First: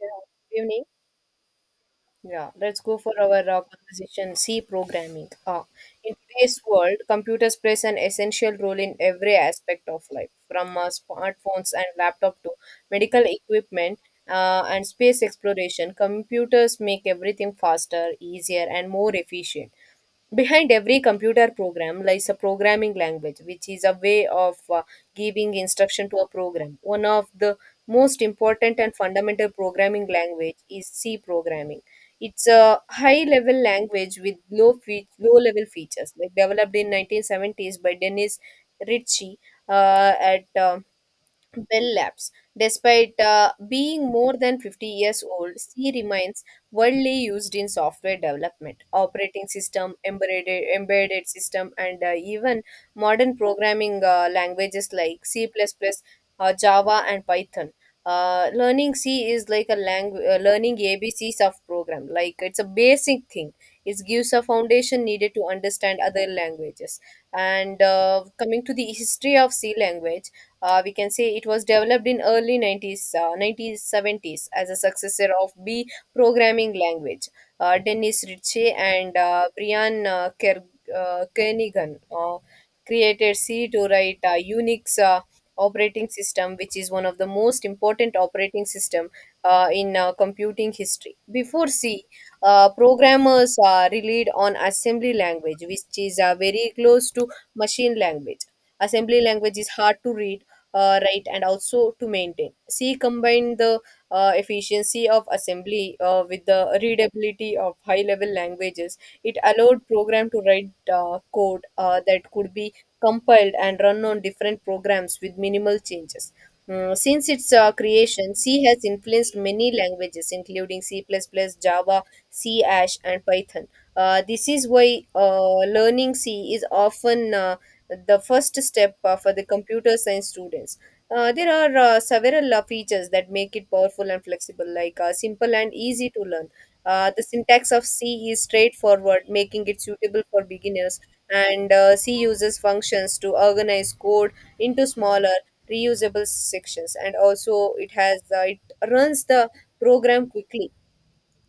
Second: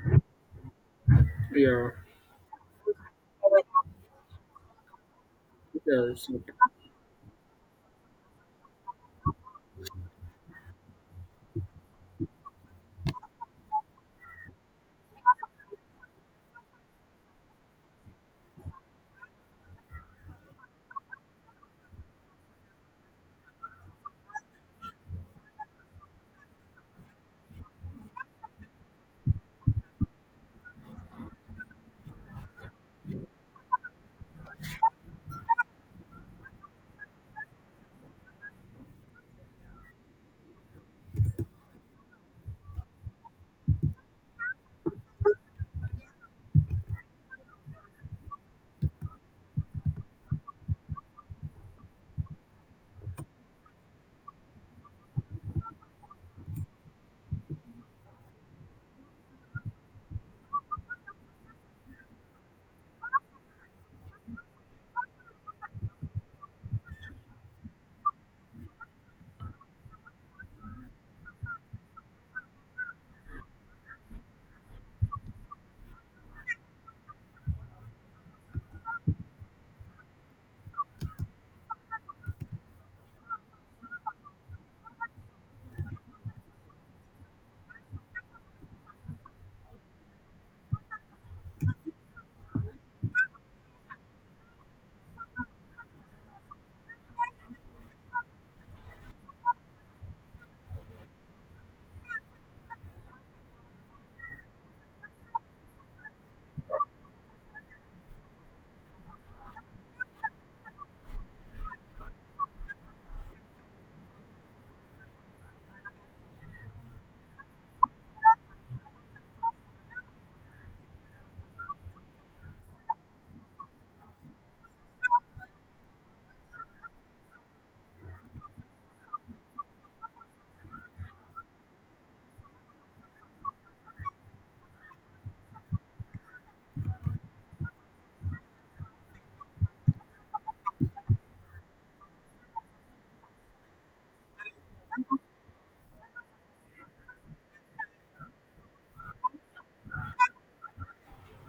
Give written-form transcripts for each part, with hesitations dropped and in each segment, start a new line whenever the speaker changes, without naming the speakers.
Yeah, good evening.
Yeah,
Yeah, let's go for our conversation. C programming.
yeah,
In today's world, computers plays an essential role in every aspect of life, from smartphones and laptop to medical equipment and space exploration. Computers make everything faster, easier, and more efficient. Behind every computer program lies a programming language, which is a way of giving instruction to a program. One of the most important and fundamental programming language is C programming. It's a high-level language with low low-level features, like developed in 1970s by Dennis Ritchie at Bell Labs, despite being more than 50 years old. C remains widely used in software development, operating system, embedded system, and even modern programming languages like C++, Java, and Python. Learning C is like a language, learning ABCs of program. Like it's a basic thing. It gives a foundation needed to understand other languages. And coming to the history of C language, we can say it was developed in early 1970s as a successor of B programming language. Dennis Ritchie and Brian Kernighan created C to write Unix operating system, which is one of the most important operating system in computing history. Before C, programmers relied on assembly language, which is very close to machine language. Assembly language is hard to read, right and also to maintain. She combined the efficiency of assembly with the readability of high level languages. It allowed program to write code that could be compiled and run on different programs with minimal changes. Since its creation, C has influenced many languages, including C++, Java, C Ash, and Python. This is why learning C is often the first step for the computer science students. There are several features that make it powerful and flexible, like simple and easy to learn. The syntax of C is straightforward, making it suitable for beginners, and C uses functions to organize code into smaller, reusable sections, and also it has it runs the program quickly,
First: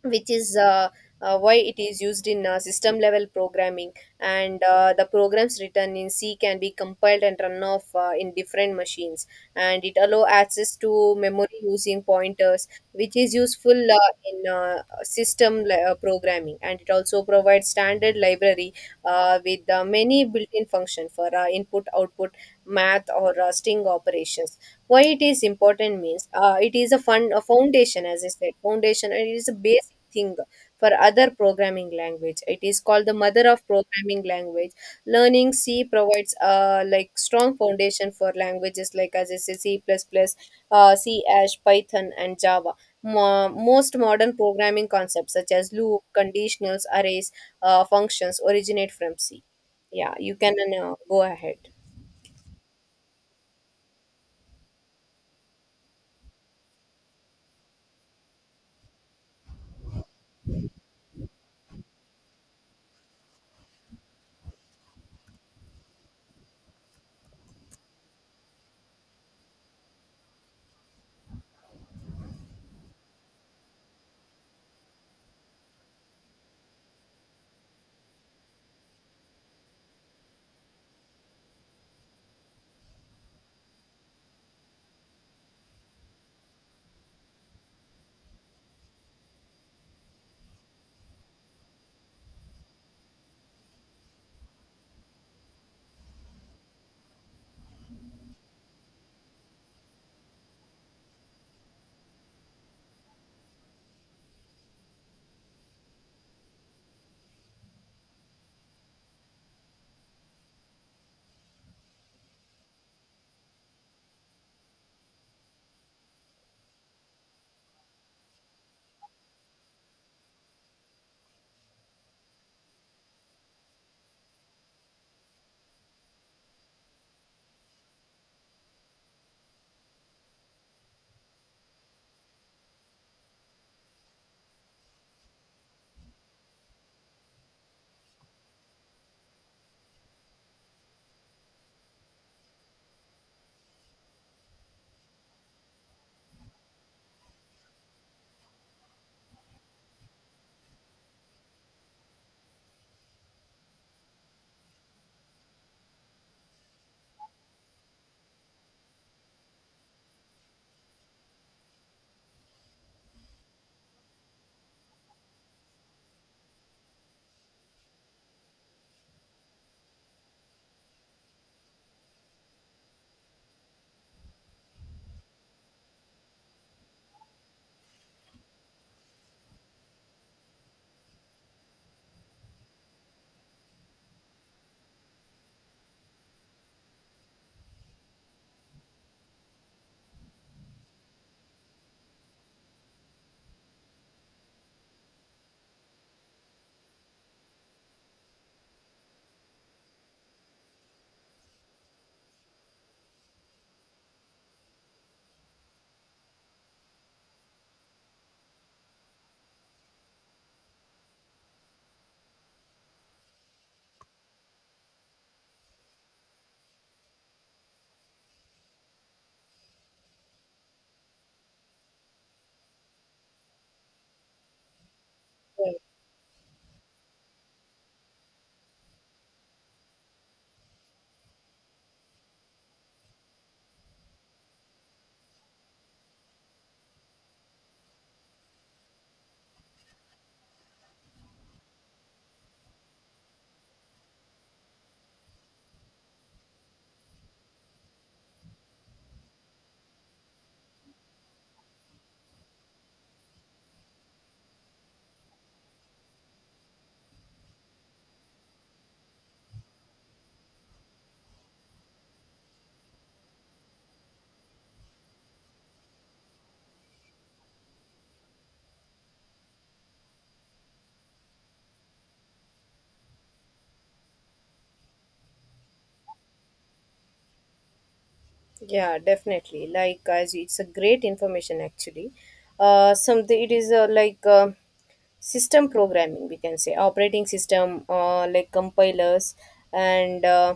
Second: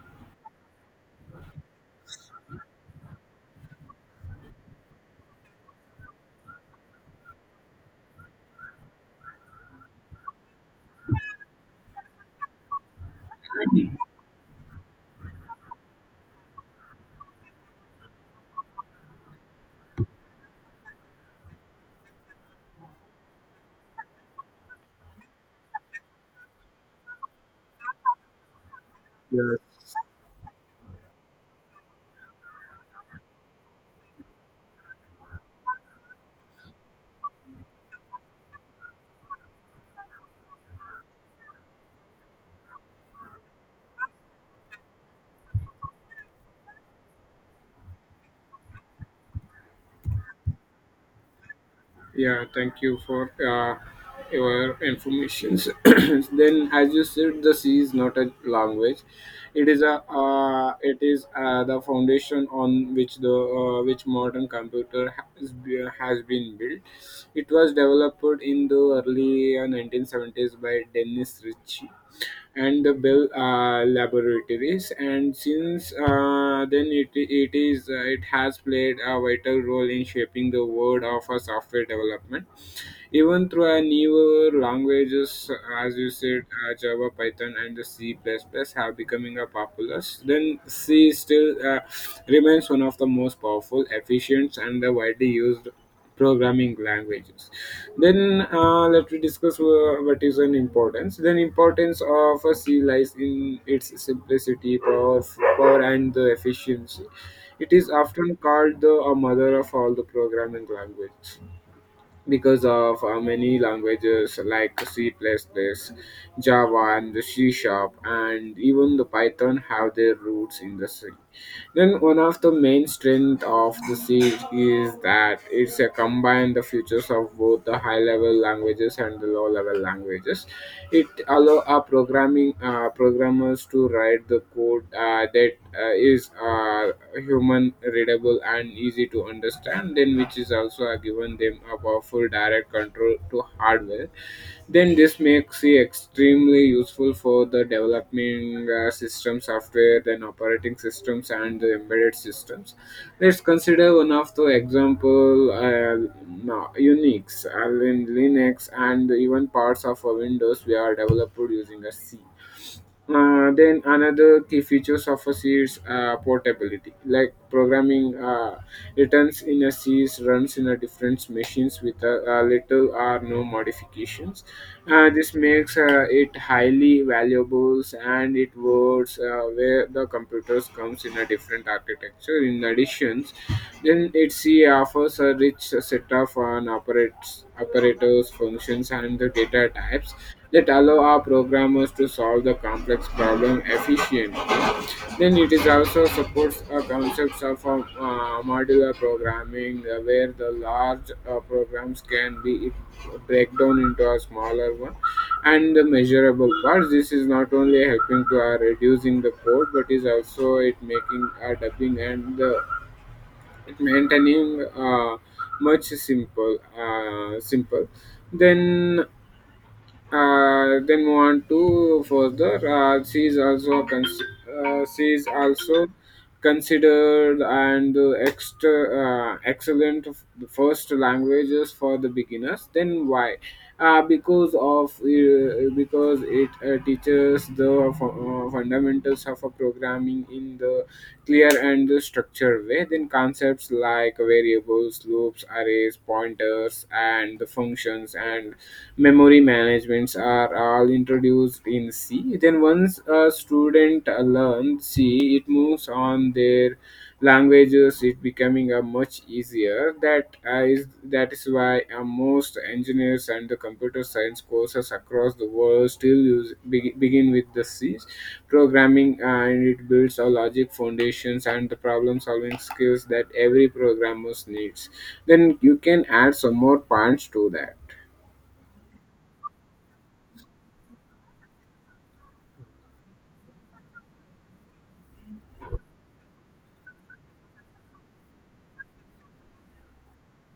which is why it is used in system level programming, and the programs written in c can be compiled and run off in different machines, and it allow access to memory using pointers, which is useful in system programming, and it also provides standard library with many built-in function for input output math or rusting operations. Why it is important means it is a fun a foundation, as I said, foundation, and it is a
yeah,
basic thing for other programming language. It is called the mother of programming language. Learning c provides like strong foundation for languages like, as I said, c++, c Ash, python and java. Most modern programming concepts such as loop conditionals arrays, functions originate from c. Yeah, you can now go ahead.
yeah. Thank you for your informations. Then, as you said, the sea is not a language; it is the foundation on which the which modern computer has been built. It was developed in the early 1970s by Dennis Ritchie and the Bell Laboratories. And since then, it has played a vital role in shaping the world of software development even through a newer languages as you said, Java, Python, and the C++ have becoming a popular. Then C still remains one of the most powerful efficient and the widely used programming languages. Then let me discuss what is an importance. Then importance of a C lies in its simplicity power, power and the efficiency. It is often called the mother of all the programming language because of many languages like C++, plus plus, Java, and the C Sharp, and even the Python have their roots in the sea. Then one of the main strength of the siege is that it's a combined the features of both the high-level languages and the low-level languages. It allow our programming programmers to write the code that is human readable and easy to understand. Then which is also given them a powerful direct control to hardware. Then this makes it extremely useful for the developing system software. Then operating systems and the embedded systems. Let's consider one of the example, no, Unix, Linux, and even parts of Windows we are developed using a C. Then another key features of a C is portability. Like programming returns in a C is runs in a different machines with a little or no modifications. This makes it highly valuable, and it works keyboards where the computers comes in a different architecture in additions. Then it C offers a rich set of an operators, functions, and the data types that allow our programmers to solve the complex problem efficiently. Then it is also supports concepts of modular programming where the large programs can be break down into a smaller one and the measurable parts. This is not only helping to reducing the code, but is also it making dubbing and the it maintaining much simple. Then want to further she is also considered and extra excellent of first languages for the beginners. Then why? Because it teaches the fundamentals of a programming in the clear and the structured way. Then concepts like variables, loops, arrays, pointers, and the functions and memory managements are all introduced in C. Then once a student learns C, it moves on their languages. It becoming a much easier. That is why most engineers and the computer science courses across the world still use begin with the C programming, and it builds a logic foundations and the problem solving skills that every programmer needs. Then you can add some more points to
Yeah, definitely. Like, guys, it's a great information actually. Something it is like system programming, we can say operating system, like compilers and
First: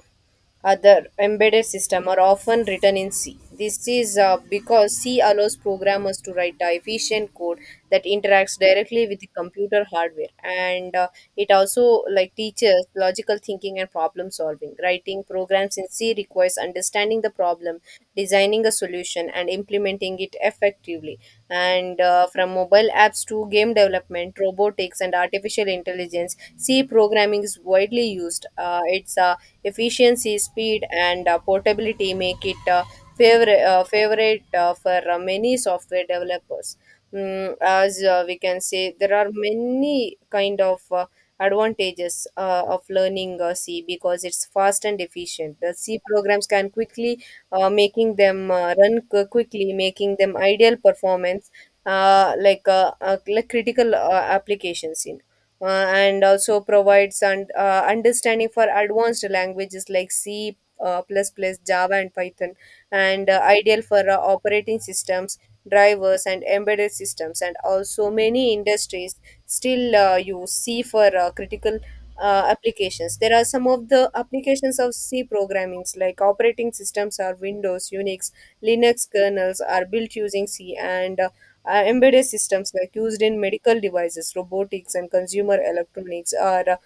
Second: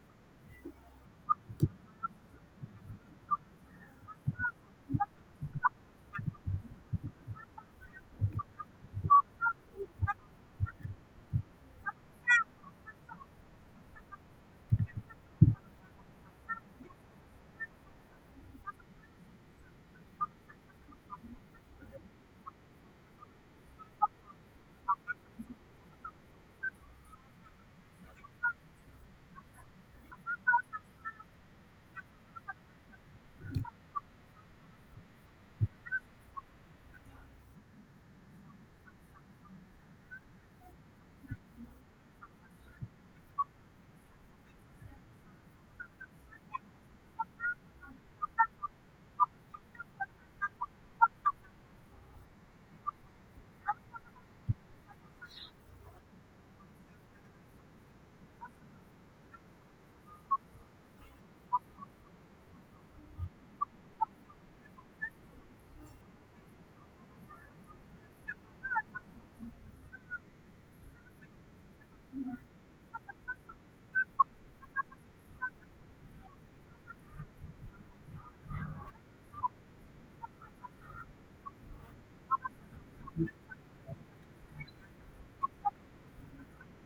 other embedded system are often written in C. This is because C allows programmers to write a efficient code that interacts directly with the computer hardware, and it also like teaches logical thinking and problem solving. Writing programs in C requires understanding the problem, designing a solution, and implementing it effectively. And from mobile apps to game development, robotics, and artificial intelligence, C programming is widely used. Its efficiency, speed, and portability make it favorite for many software developers. As we can say, there are many kind of advantages of learning C, because it's fast and efficient. The C programs can quickly making them quickly, making them ideal performance, like critical applications in uh, and also provides and understanding for advanced languages like C, plus plus, Java, and Python, and ideal for operating systems, drivers, and embedded systems. And also, many industries still use C for critical applications. There are some of the applications of C programmings like operating systems are Windows, Unix, Linux kernels are built using C, and embedded systems like used in medical devices, robotics and consumer electronics are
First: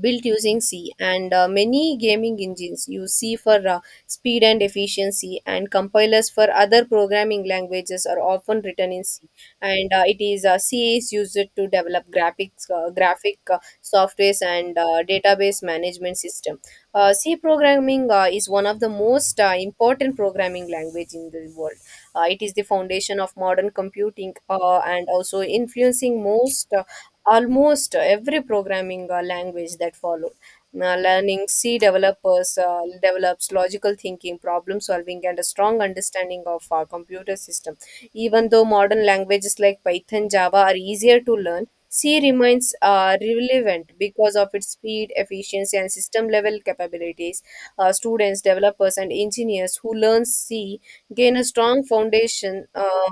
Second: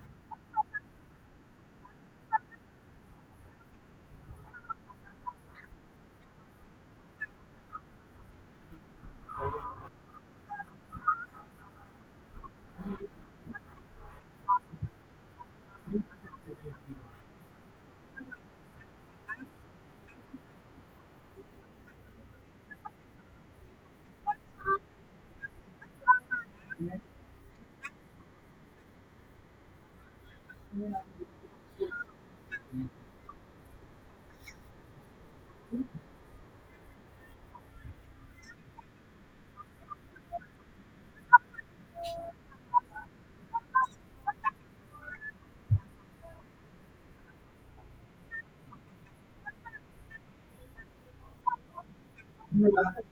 built using C, and many gaming engines use C for speed and efficiency, and compilers for other programming languages are often written in C. And it is C is used to develop graphics, graphic softwares, and database management system. C programming is one of the most important programming language in the world. It is the foundation of modern computing and also influencing most. Almost every programming language that followed. Now, learning C developers develops logical thinking, problem solving, and a strong understanding of our computer system. Even though modern languages like Python, Java are easier to learn, C remains relevant because of its speed, efficiency, and system level capabilities. Students, developers, and engineers who learn C gain a strong foundation.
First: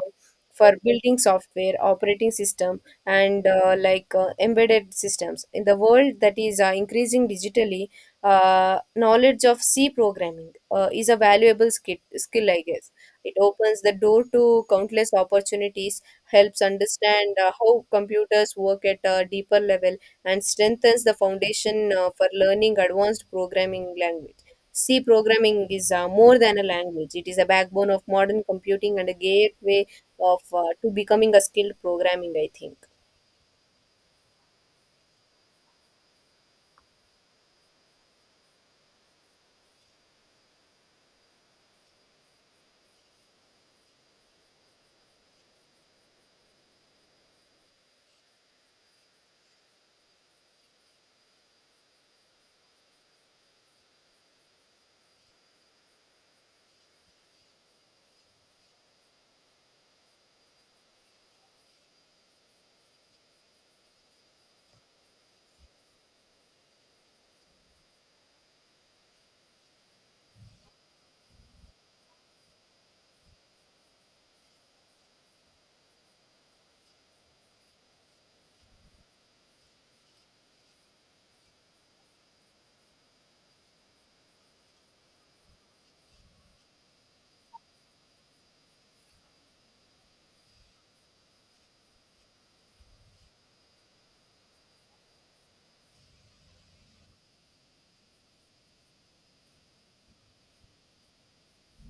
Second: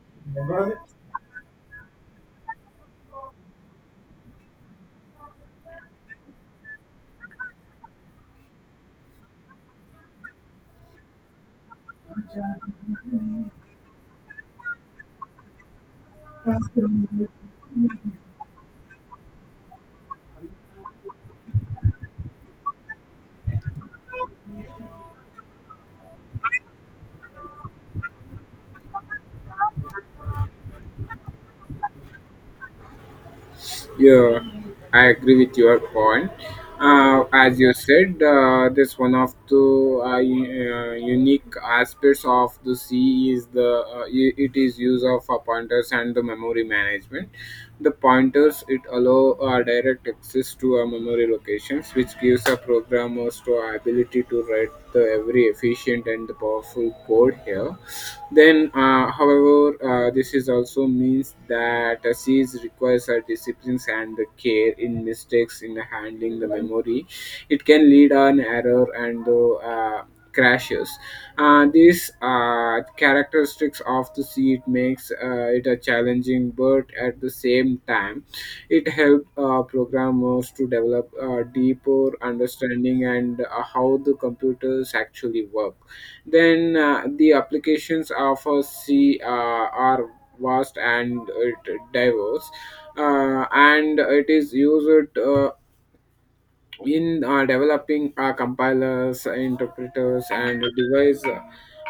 For
that.
building software, operating system, and like embedded systems. In the world that is increasing digitally, knowledge of C programming is a valuable skill, I guess. It opens the door to countless opportunities, helps understand how computers work at a deeper level, and strengthens the foundation for learning advanced programming language. C programming is more than a language. It is a backbone of modern computing and a gateway of to becoming a skilled programming, I think.
Yeah, I agree with your point. As you said, this one of the unique aspects of the C is the it is use of pointers and the memory management. The pointers it allow direct access to a memory locations, which gives a programmers to ability to write the every efficient and powerful code here. Then, however, this is also means that a siege requires a disciplines and the care in mistakes in handling the memory. It can lead an error and the crashes. These characteristics of the seed makes it a challenging, but at the same time, it helps programmers to develop a deeper understanding and how the computers actually work. Then the applications of a C are vast and it diverse, and it is used in developing compilers, interpreters, and device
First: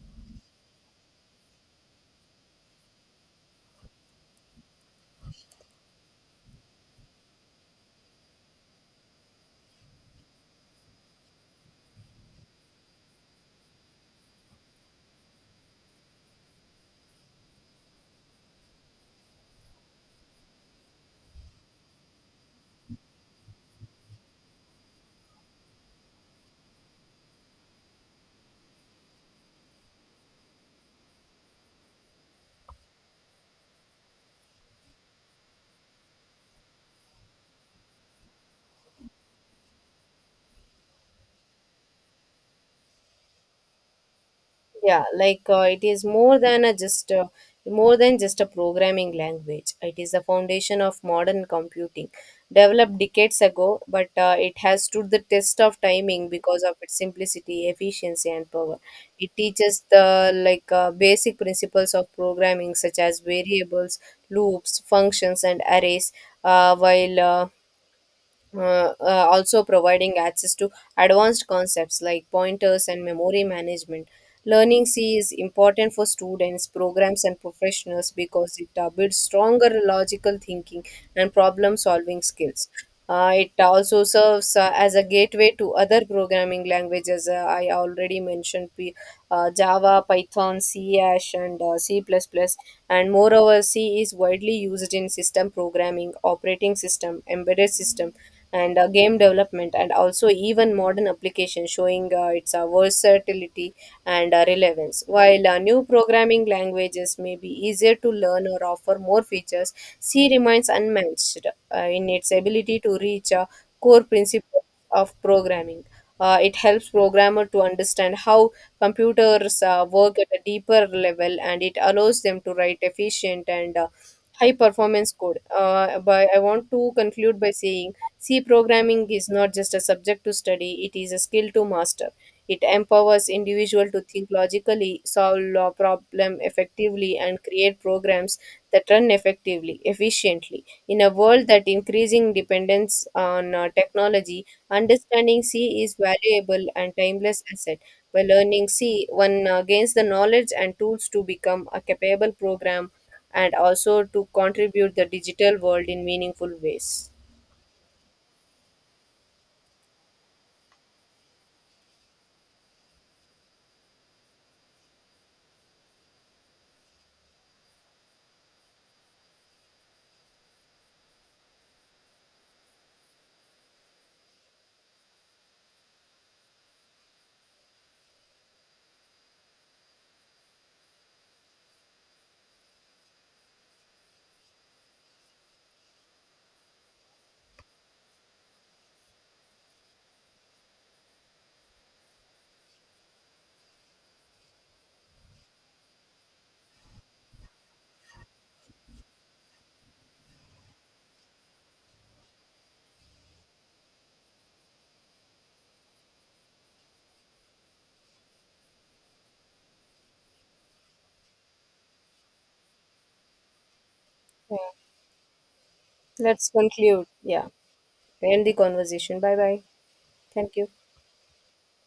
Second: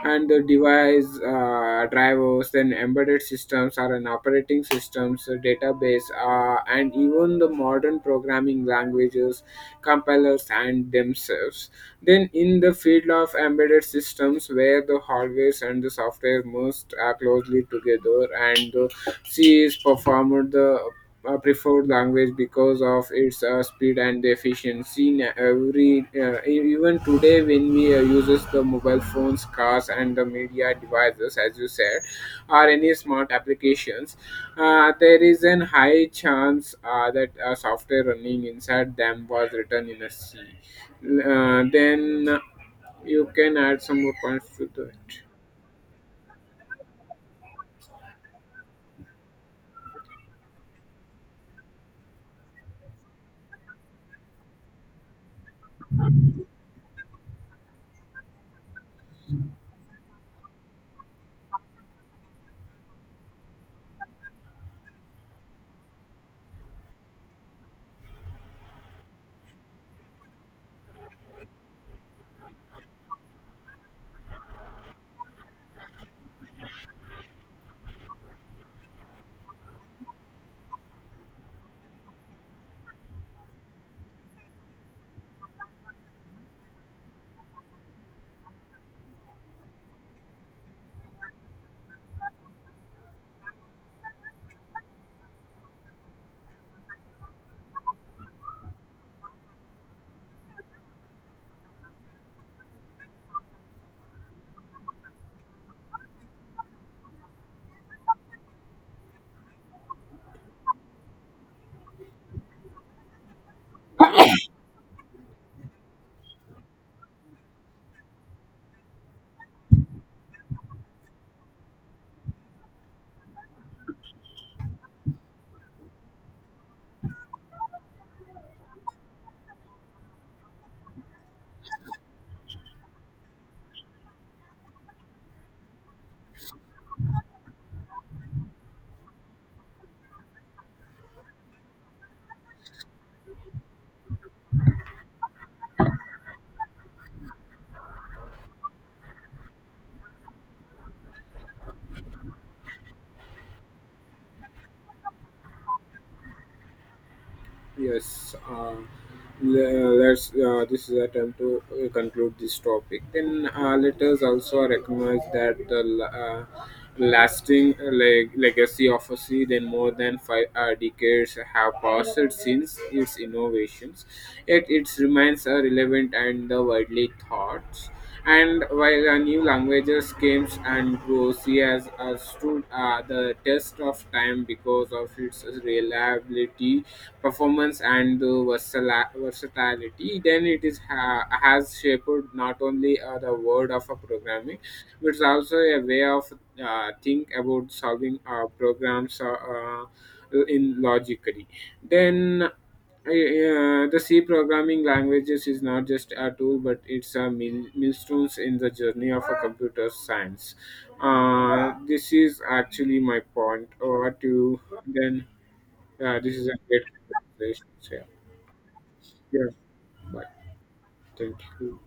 and the device uh, drivers, then embedded systems are an operating systems, a database, and even the modern programming languages, compilers, and themselves. Then, in the field of embedded systems, where the hardware and the software most closely together, and the C is performed the preferred language because of its speed and efficiency in every even today when we uses the mobile phones, cars, and the media devices as you said, or any smart applications, there is an high chance that software running inside them was written in a C. Then you can add some more points to that.
Yeah, like it is more than a just more than just a programming language. It is the foundation of modern computing, developed decades ago, but it has stood the test of timing because of its simplicity efficiency and power. It teaches the basic principles of programming such as variables loops functions and arrays, while also providing access to advanced concepts like pointers and memory management. Learning C is important for students, programs, and professionals because it builds stronger logical thinking and problem solving skills. It also serves as a gateway to other programming languages. I already mentioned P, Java, Python, C, Ash, and C++. And moreover, C is widely used in system programming, operating system, embedded system, and game development, and also even modern applications, showing its versatility and relevance. While new programming languages may be easier to learn or offer more features, c remains unmatched in its ability to reach core principles of programming. It helps programmer to understand how computers work at a deeper level, and it allows them to write efficient and high performance code. But I want to conclude by saying C programming is not just a subject to study, it is a skill to master. It empowers individuals to think logically, solve law problem effectively, and create programs that run effectively, efficiently. In a world that increasing dependence on technology, understanding C is valuable and timeless asset. By learning C, one gains the knowledge and tools to become a capable program and also to contribute the digital world in meaningful ways.
Yes, let's. This is a time to conclude this topic. Then let us also recognize that the lasting legacy of a sea. Then more than five decades have passed since its innovations, yet it remains relevant and widely thought. And while new languages came and grew, she has stood the test of time because of its reliability, performance, and the versatility. Then it has shaped not only the world of a programming, but it's also a way of think about solving programs in logically. Then the C programming languages is not just a tool, but it's a millstones in the journey of a computer science. This is actually my point. Over
Yeah.
to then. This is
Let's
a great
conclude. Yeah.
conversation. Yeah.
End the conversation. Bye
Yes.
bye.
Bye.
Thank you.
Thank you.